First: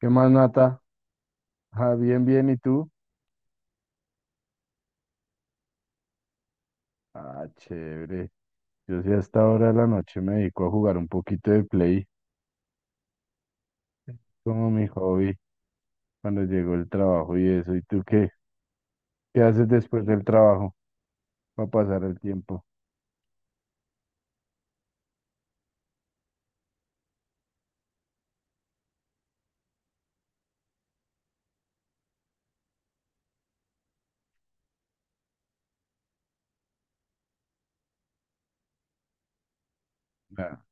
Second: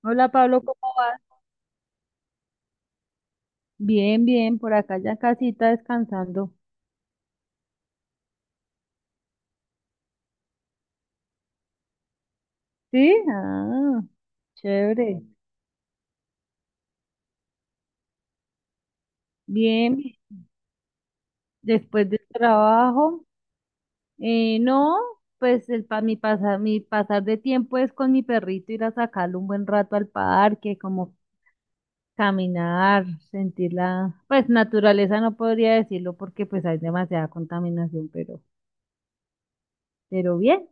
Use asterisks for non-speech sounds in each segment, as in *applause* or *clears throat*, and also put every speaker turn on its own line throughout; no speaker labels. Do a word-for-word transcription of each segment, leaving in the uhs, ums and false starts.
¿Qué
Hola
más,
Pablo,
Nata?
¿cómo vas?
Ah, bien, bien, ¿y tú?
Bien, bien, por acá ya casita descansando.
Ah, chévere. Yo sí a esta hora de la noche me dedico a jugar un poquito de play,
¿Sí? Ah,
como mi
chévere.
hobby, cuando llegó el trabajo y eso. ¿Y tú qué? ¿Qué haces después
Bien,
del trabajo para pasar
después
el
del
tiempo?
trabajo. Eh, no, pues el pa mi pasar, mi pasar de tiempo es con mi perrito ir a sacarlo un buen rato al parque, como caminar, sentir la, pues naturaleza no podría decirlo porque pues hay demasiada contaminación, pero, pero
Ah,
bien.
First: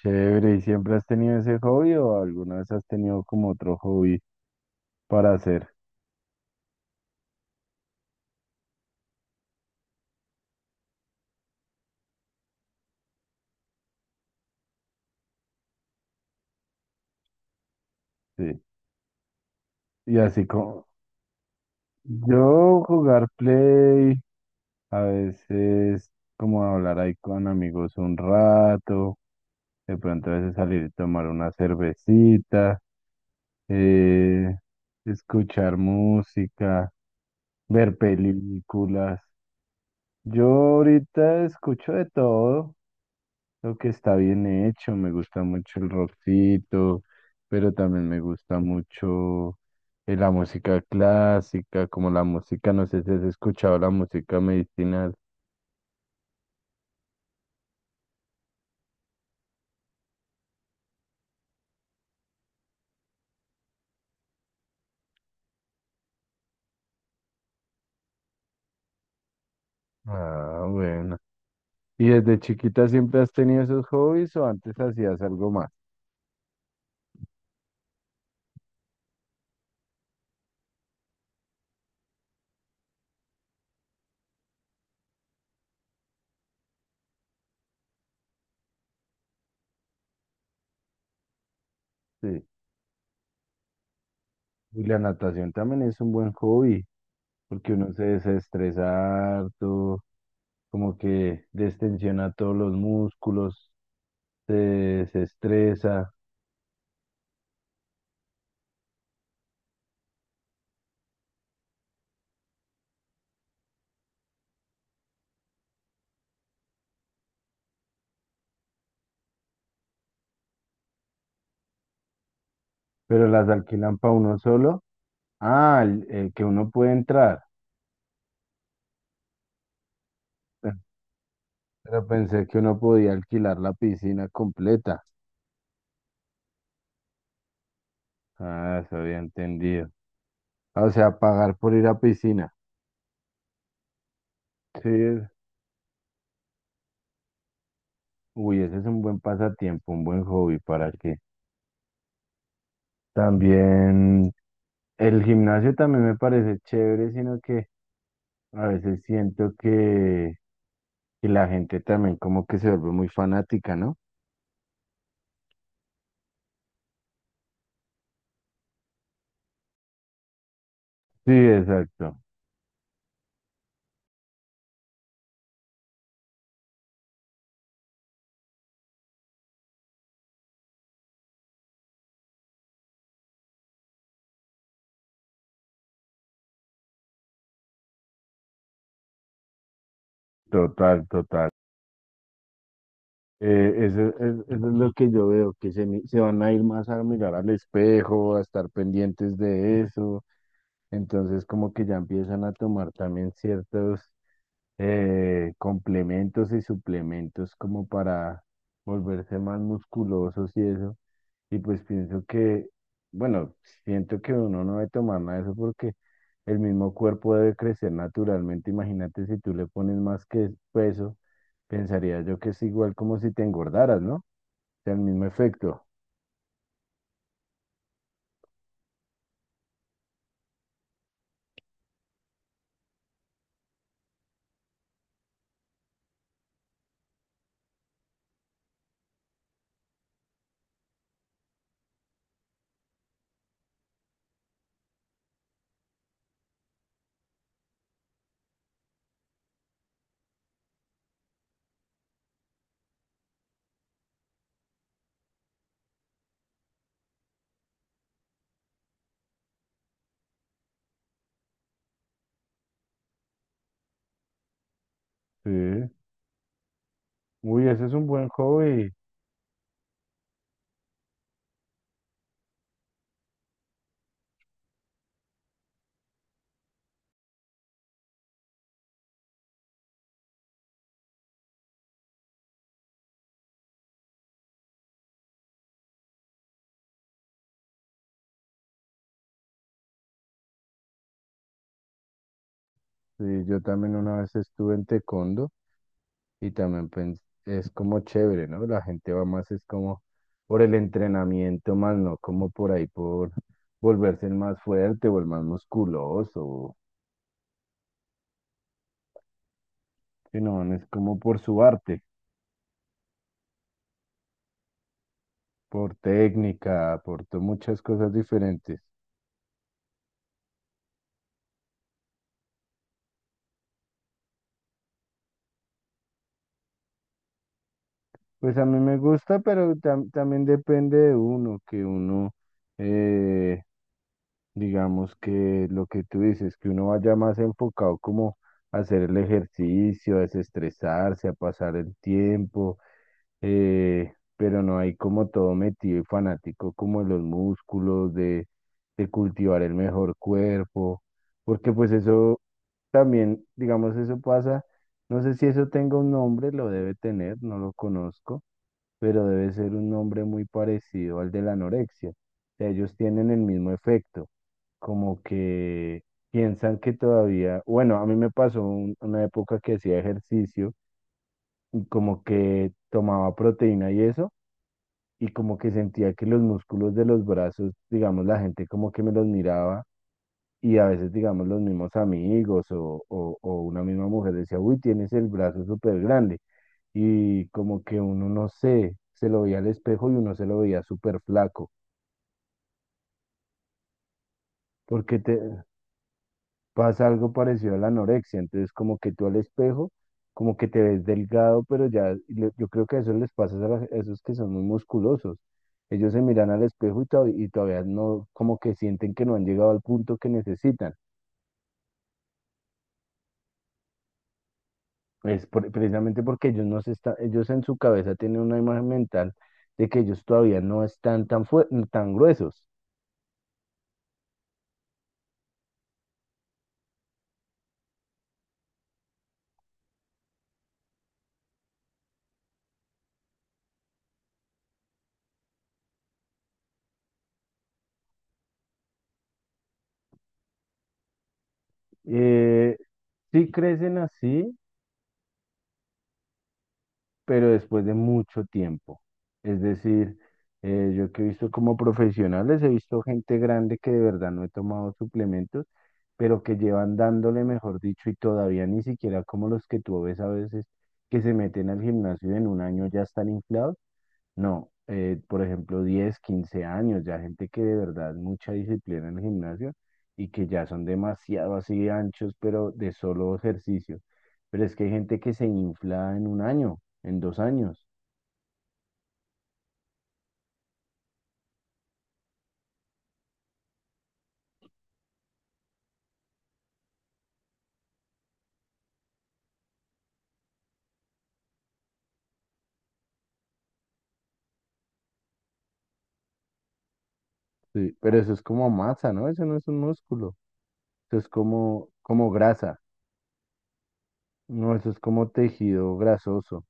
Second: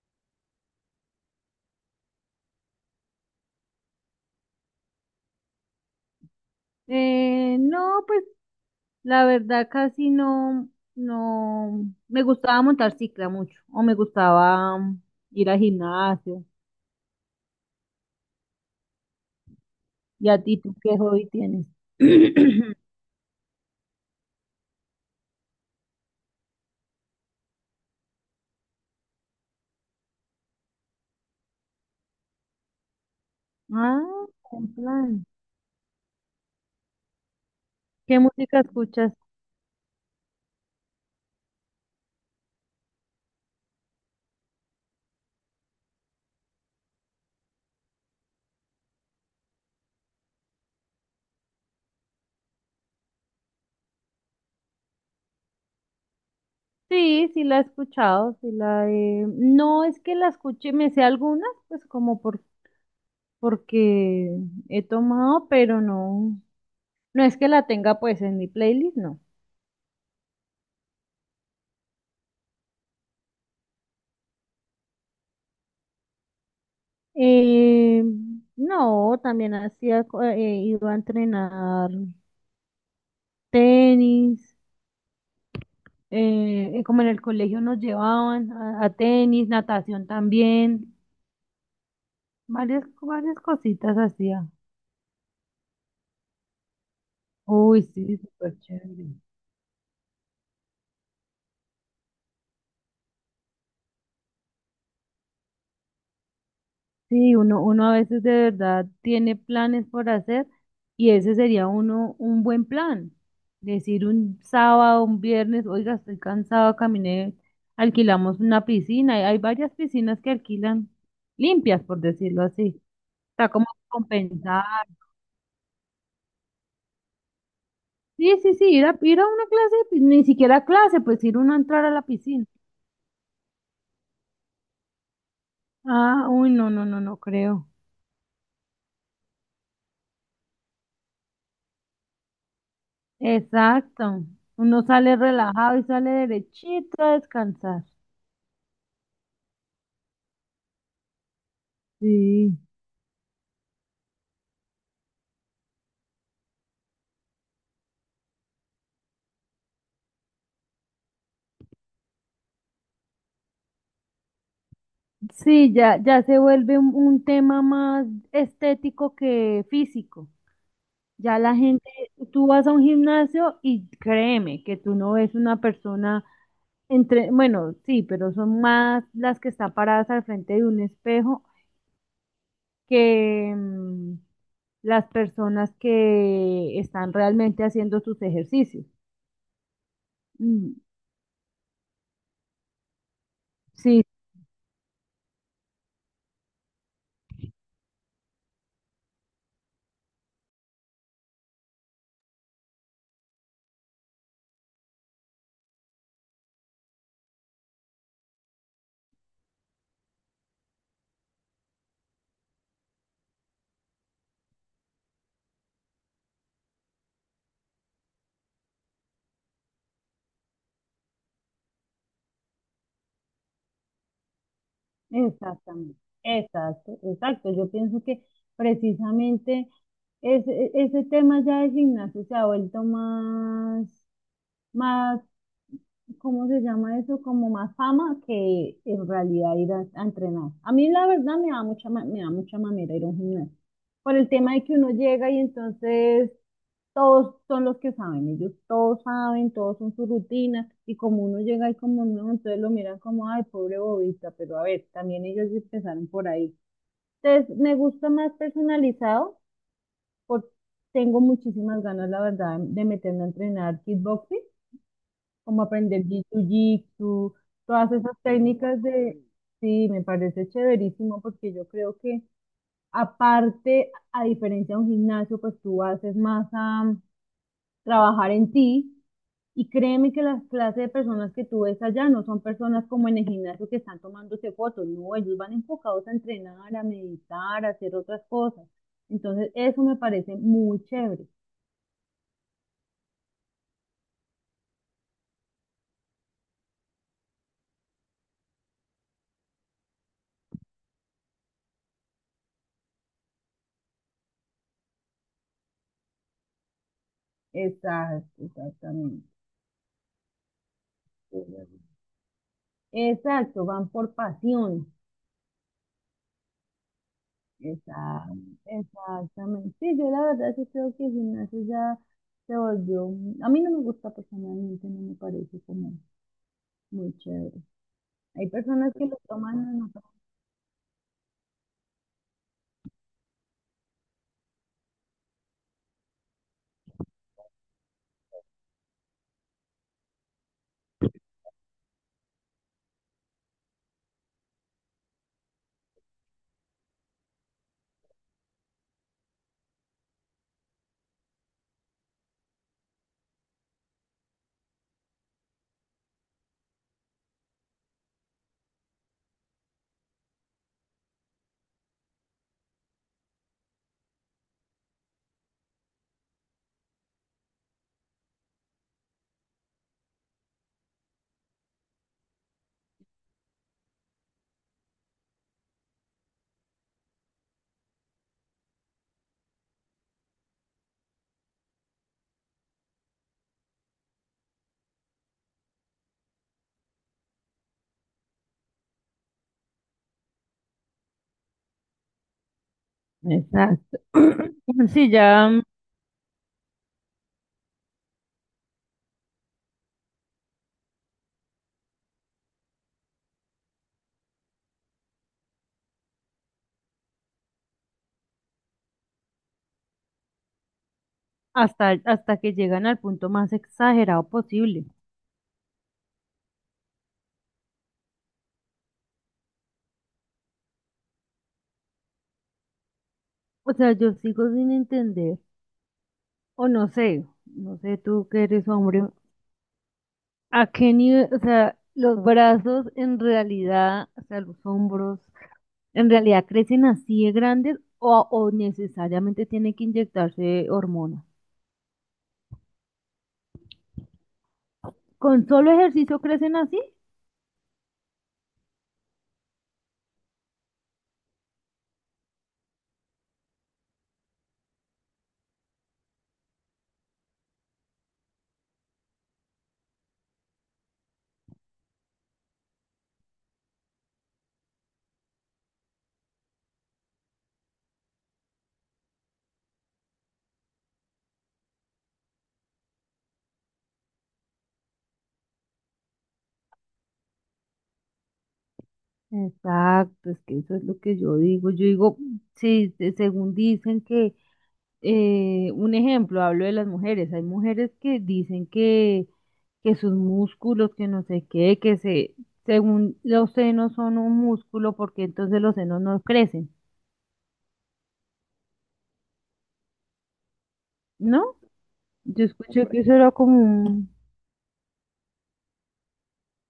chévere, ¿y siempre has tenido ese hobby o alguna vez has tenido como otro hobby para hacer?
Eh, no, pues la verdad, casi no, no, me gustaba montar cicla mucho, o me gustaba mm, ir al gimnasio.
Sí. Y
¿Y a
así
ti, tú
como
qué hobby tienes? *coughs*
yo jugar play, a veces como hablar ahí con amigos un rato. De pronto a veces salir y tomar una cervecita,
*clears throat* Ah,
eh,
en plan.
escuchar música, ver
¿Qué música escuchas?
películas. Yo ahorita escucho de todo lo que está bien hecho. Me gusta mucho el rockcito, pero también me gusta mucho eh, la música clásica, como la música, no sé si has escuchado la música medicinal.
Sí, sí la he escuchado, sí la he... No es que la escuche, me sé algunas, pues como por, porque he tomado, pero no, no es que la tenga pues en mi playlist, no.
Ah, bueno. ¿Y desde chiquita siempre has tenido esos hobbies o antes hacías algo más?
Eh, no, también hacía, co- eh, iba a entrenar tenis, eh, eh, como en el colegio nos llevaban a, a tenis, natación también,
Sí.
varias, varias cositas hacía.
Y la natación también es un buen hobby, porque
Uy,
uno se
sí, súper chévere.
desestresa harto, como que destensiona todos los músculos, se desestresa,
Sí, uno, uno a veces de verdad tiene planes por hacer y ese sería uno un buen plan. Decir un sábado, un viernes, oiga, estoy cansado, caminé, alquilamos una piscina. Hay, hay varias piscinas que alquilan limpias, por decirlo así.
pero
Está
las
como
alquilan para uno
compensar.
solo. Ah, el, el que uno puede entrar.
Sí, sí, sí, ir a, ir a una clase, de pi- ni siquiera clase, pues ir uno a entrar a la
Pero
piscina.
pensé que uno podía alquilar la piscina completa.
Ah, uy, no, no, no, no creo.
Ah, eso había entendido. Ah, o sea, pagar por ir a piscina.
Exacto. Uno
Sí,
sale
es-
relajado y sale derechito a descansar.
Uy, ese es un buen pasatiempo, un buen hobby para qué
Sí.
también. El gimnasio también me parece chévere, sino que a veces siento que, que la gente también como que se vuelve muy fanática, ¿no?
Sí, ya, ya se vuelve un, un tema más estético que físico.
Sí,
Ya la gente,
exacto.
tú vas a un gimnasio y créeme que tú no ves una persona entre, bueno, sí, pero son más las que están paradas al frente de un espejo que mm, las personas que están realmente haciendo sus ejercicios. Mm,
Total, total. Eh, eso,
sí,
es eso es lo que yo veo, que se, mi- se van a ir más a mirar al espejo, a estar pendientes de eso. Entonces, como que ya empiezan a tomar también ciertos eh, complementos y suplementos como para volverse más musculosos y eso. Y pues pienso que, bueno, siento que uno no debe tomar nada de eso porque el mismo cuerpo debe crecer naturalmente. Imagínate si tú le pones más que peso, pensaría yo que es igual como si te engordaras, ¿no? Sea el mismo efecto.
exactamente, exacto, exacto. Yo pienso que precisamente ese, ese tema ya de gimnasio se ha vuelto más, más, ¿cómo se llama eso? Como más fama que en realidad ir a, a entrenar. A mí la verdad me da mucha, ma- me da mucha mamera ir a un gimnasio. Por el tema de que uno llega y entonces todos son los que saben, ellos todos saben, todos son su rutina, y como uno llega y como no, entonces lo miran como, ay, pobre bobista, pero a ver, también ellos empezaron por ahí. Entonces, me gusta más personalizado, porque tengo muchísimas ganas, la verdad, de meterme a entrenar kickboxing, como
Sí.
aprender jiu-jitsu,
Uy, ese es
todas
un
esas
buen
técnicas
hobby.
de, sí, me parece chéverísimo, porque yo creo que, aparte, a diferencia de un gimnasio, pues tú haces más trabajar en ti. Y créeme que las clases de personas que tú ves allá no son personas como en el gimnasio que están tomándose fotos, no, ellos van enfocados a entrenar, a meditar, a hacer otras cosas. Entonces, eso me parece muy chévere.
Sí, yo también una vez estuve en taekwondo y también pens- es como chévere, ¿no? La gente va más, es como por el entrenamiento, más no como por ahí, por *laughs* volverse el más fuerte o el más musculoso,
Exacto, exactamente.
sino es como por su arte,
Exacto, van por pasión.
por técnica, por to- muchas cosas
Exacto,
diferentes.
exactamente. Sí, yo la verdad sí creo que el gimnasio ya se volvió. A mí no me gusta personalmente, no me parece como muy chévere. Hay
Pues a mí
personas
me
que lo
gusta,
toman
pero
en
tam- también depende de uno, que uno... eh, digamos que lo que tú dices, que uno vaya más enfocado como a hacer el ejercicio, a desestresarse, a pasar el tiempo, eh, pero no hay como todo metido y fanático como en los músculos, de, de cultivar el mejor cuerpo, porque pues eso también, digamos, eso pasa, no sé si eso tenga un nombre, lo debe tener, no lo conozco, pero debe ser un nombre muy parecido al de la anorexia. O sea, ellos tienen el mismo efecto, como que piensan que todavía, bueno, a mí me pasó un- una época que hacía ejercicio y como que tomaba proteína y eso, y como que sentía que los músculos de los brazos, digamos, la gente como que me los miraba y a veces, digamos, los mismos amigos o, o, o una misma mujer decía, uy, tienes el brazo súper grande, y como que uno no sé, se lo veía al espejo y uno se lo veía súper flaco,
exacto. Sí,
porque te,
ya mm,
pasa algo parecido a la anorexia, entonces como que tú al espejo, como que te ves delgado, pero ya le- yo creo que eso les pasa a, las- a esos que son muy musculosos. Ellos se miran al espejo y, to- y todavía no, como que sienten que no han llegado al punto que necesitan.
hasta, hasta que llegan al punto más exagerado posible.
Es por- precisamente porque ellos no se están, ellos en su cabeza tienen una imagen mental de que ellos todavía no están tan, fue- tan gruesos.
O sea, yo sigo sin entender, o no sé, no sé tú que eres hombre, a qué nivel, o sea, los brazos en realidad, o sea, los hombros, en realidad crecen así de grandes o, o necesariamente tienen que inyectarse hormonas.
Eh, sí crecen así,
¿Con solo ejercicio crecen así?
pero después de mucho tiempo. Es decir, eh, yo que he visto como profesionales, he visto gente grande que de verdad no he tomado suplementos, pero que llevan dándole, mejor dicho, y todavía ni siquiera como los que tú ves a veces que se meten al gimnasio y en un año ya están inflados. No, eh, por ejemplo, diez quince años, ya gente que de verdad mucha disciplina en el gimnasio y que ya son demasiado así anchos, pero de solo ejercicio. Pero es que hay gente que se infla en un año, en dos años.
Exacto, es que eso es lo que yo digo. Yo digo, sí, se- según dicen que eh, un ejemplo, hablo de las mujeres. Hay mujeres que dicen que, que sus músculos, que no sé qué, que se, según los senos son un músculo, porque entonces los senos no crecen,
Sí, pero eso es como masa, ¿no? Eso no es un músculo. Eso es
¿no?
como, como
Yo
grasa.
escuché que eso era como un...
No, eso es como tejido grasoso.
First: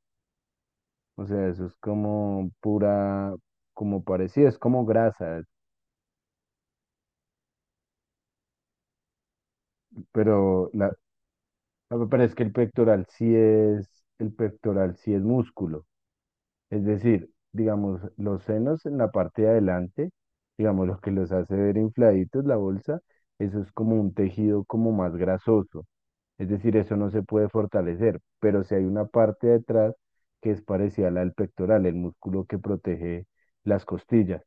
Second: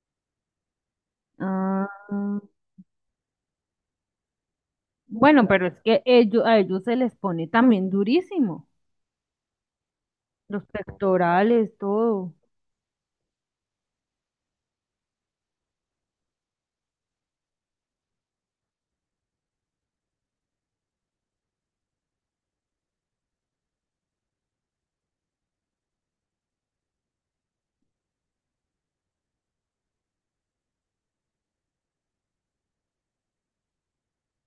O sea, eso es
Ah,
como pura, como parecido, es como grasa,
bueno, pero es que ellos, a ellos se les pone también durísimo, los
pero la,
pectorales,
no, pero
todo.
es que el pectoral sí es, el pectoral sí es músculo. Es decir, digamos, los senos en la parte de adelante, digamos, lo que los hace ver infladitos, la bolsa, eso es como un tejido como más grasoso. Es decir, eso no se puede fortalecer, pero si hay una parte detrás que es parecida a la del pectoral, el músculo que protege las costillas.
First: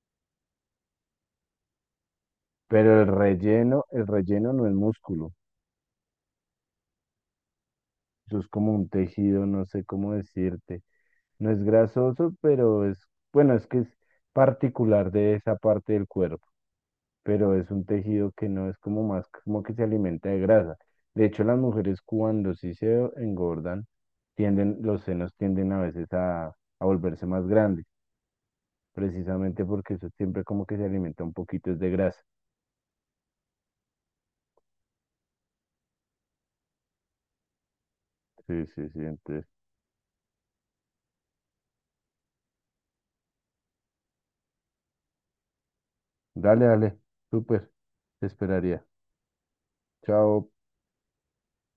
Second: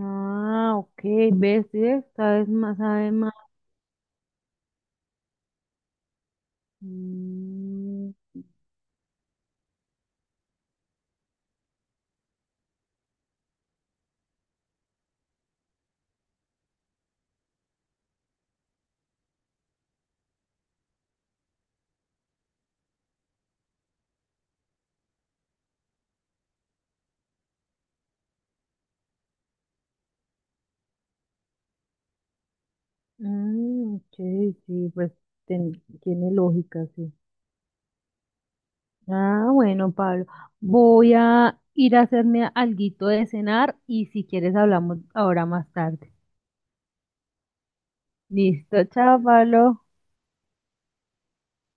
Ah, ok, ves, esta vez más,
Pero el
sabes más.
relleno, el relleno no es músculo,
Mm,
eso es como un tejido, no sé cómo decirte. No es grasoso, pero es, bueno, es que es particular de esa parte del cuerpo, pero es un tejido que no es como más, como que se alimenta de grasa. De hecho, las mujeres cuando sí se engordan, tienden, los senos tienden a veces a, a volverse más grandes, precisamente porque eso siempre como que se alimenta un poquito es de grasa.
mm, ok, sí, pues ten- tiene lógica, sí.
Sí, sí, sí, entonces,
Ah, bueno, Pablo, voy a ir a hacerme alguito de cenar y si quieres hablamos ahora más tarde.
dale, dale, súper, te esperaría.
Listo, chao, Pablo.
Chao.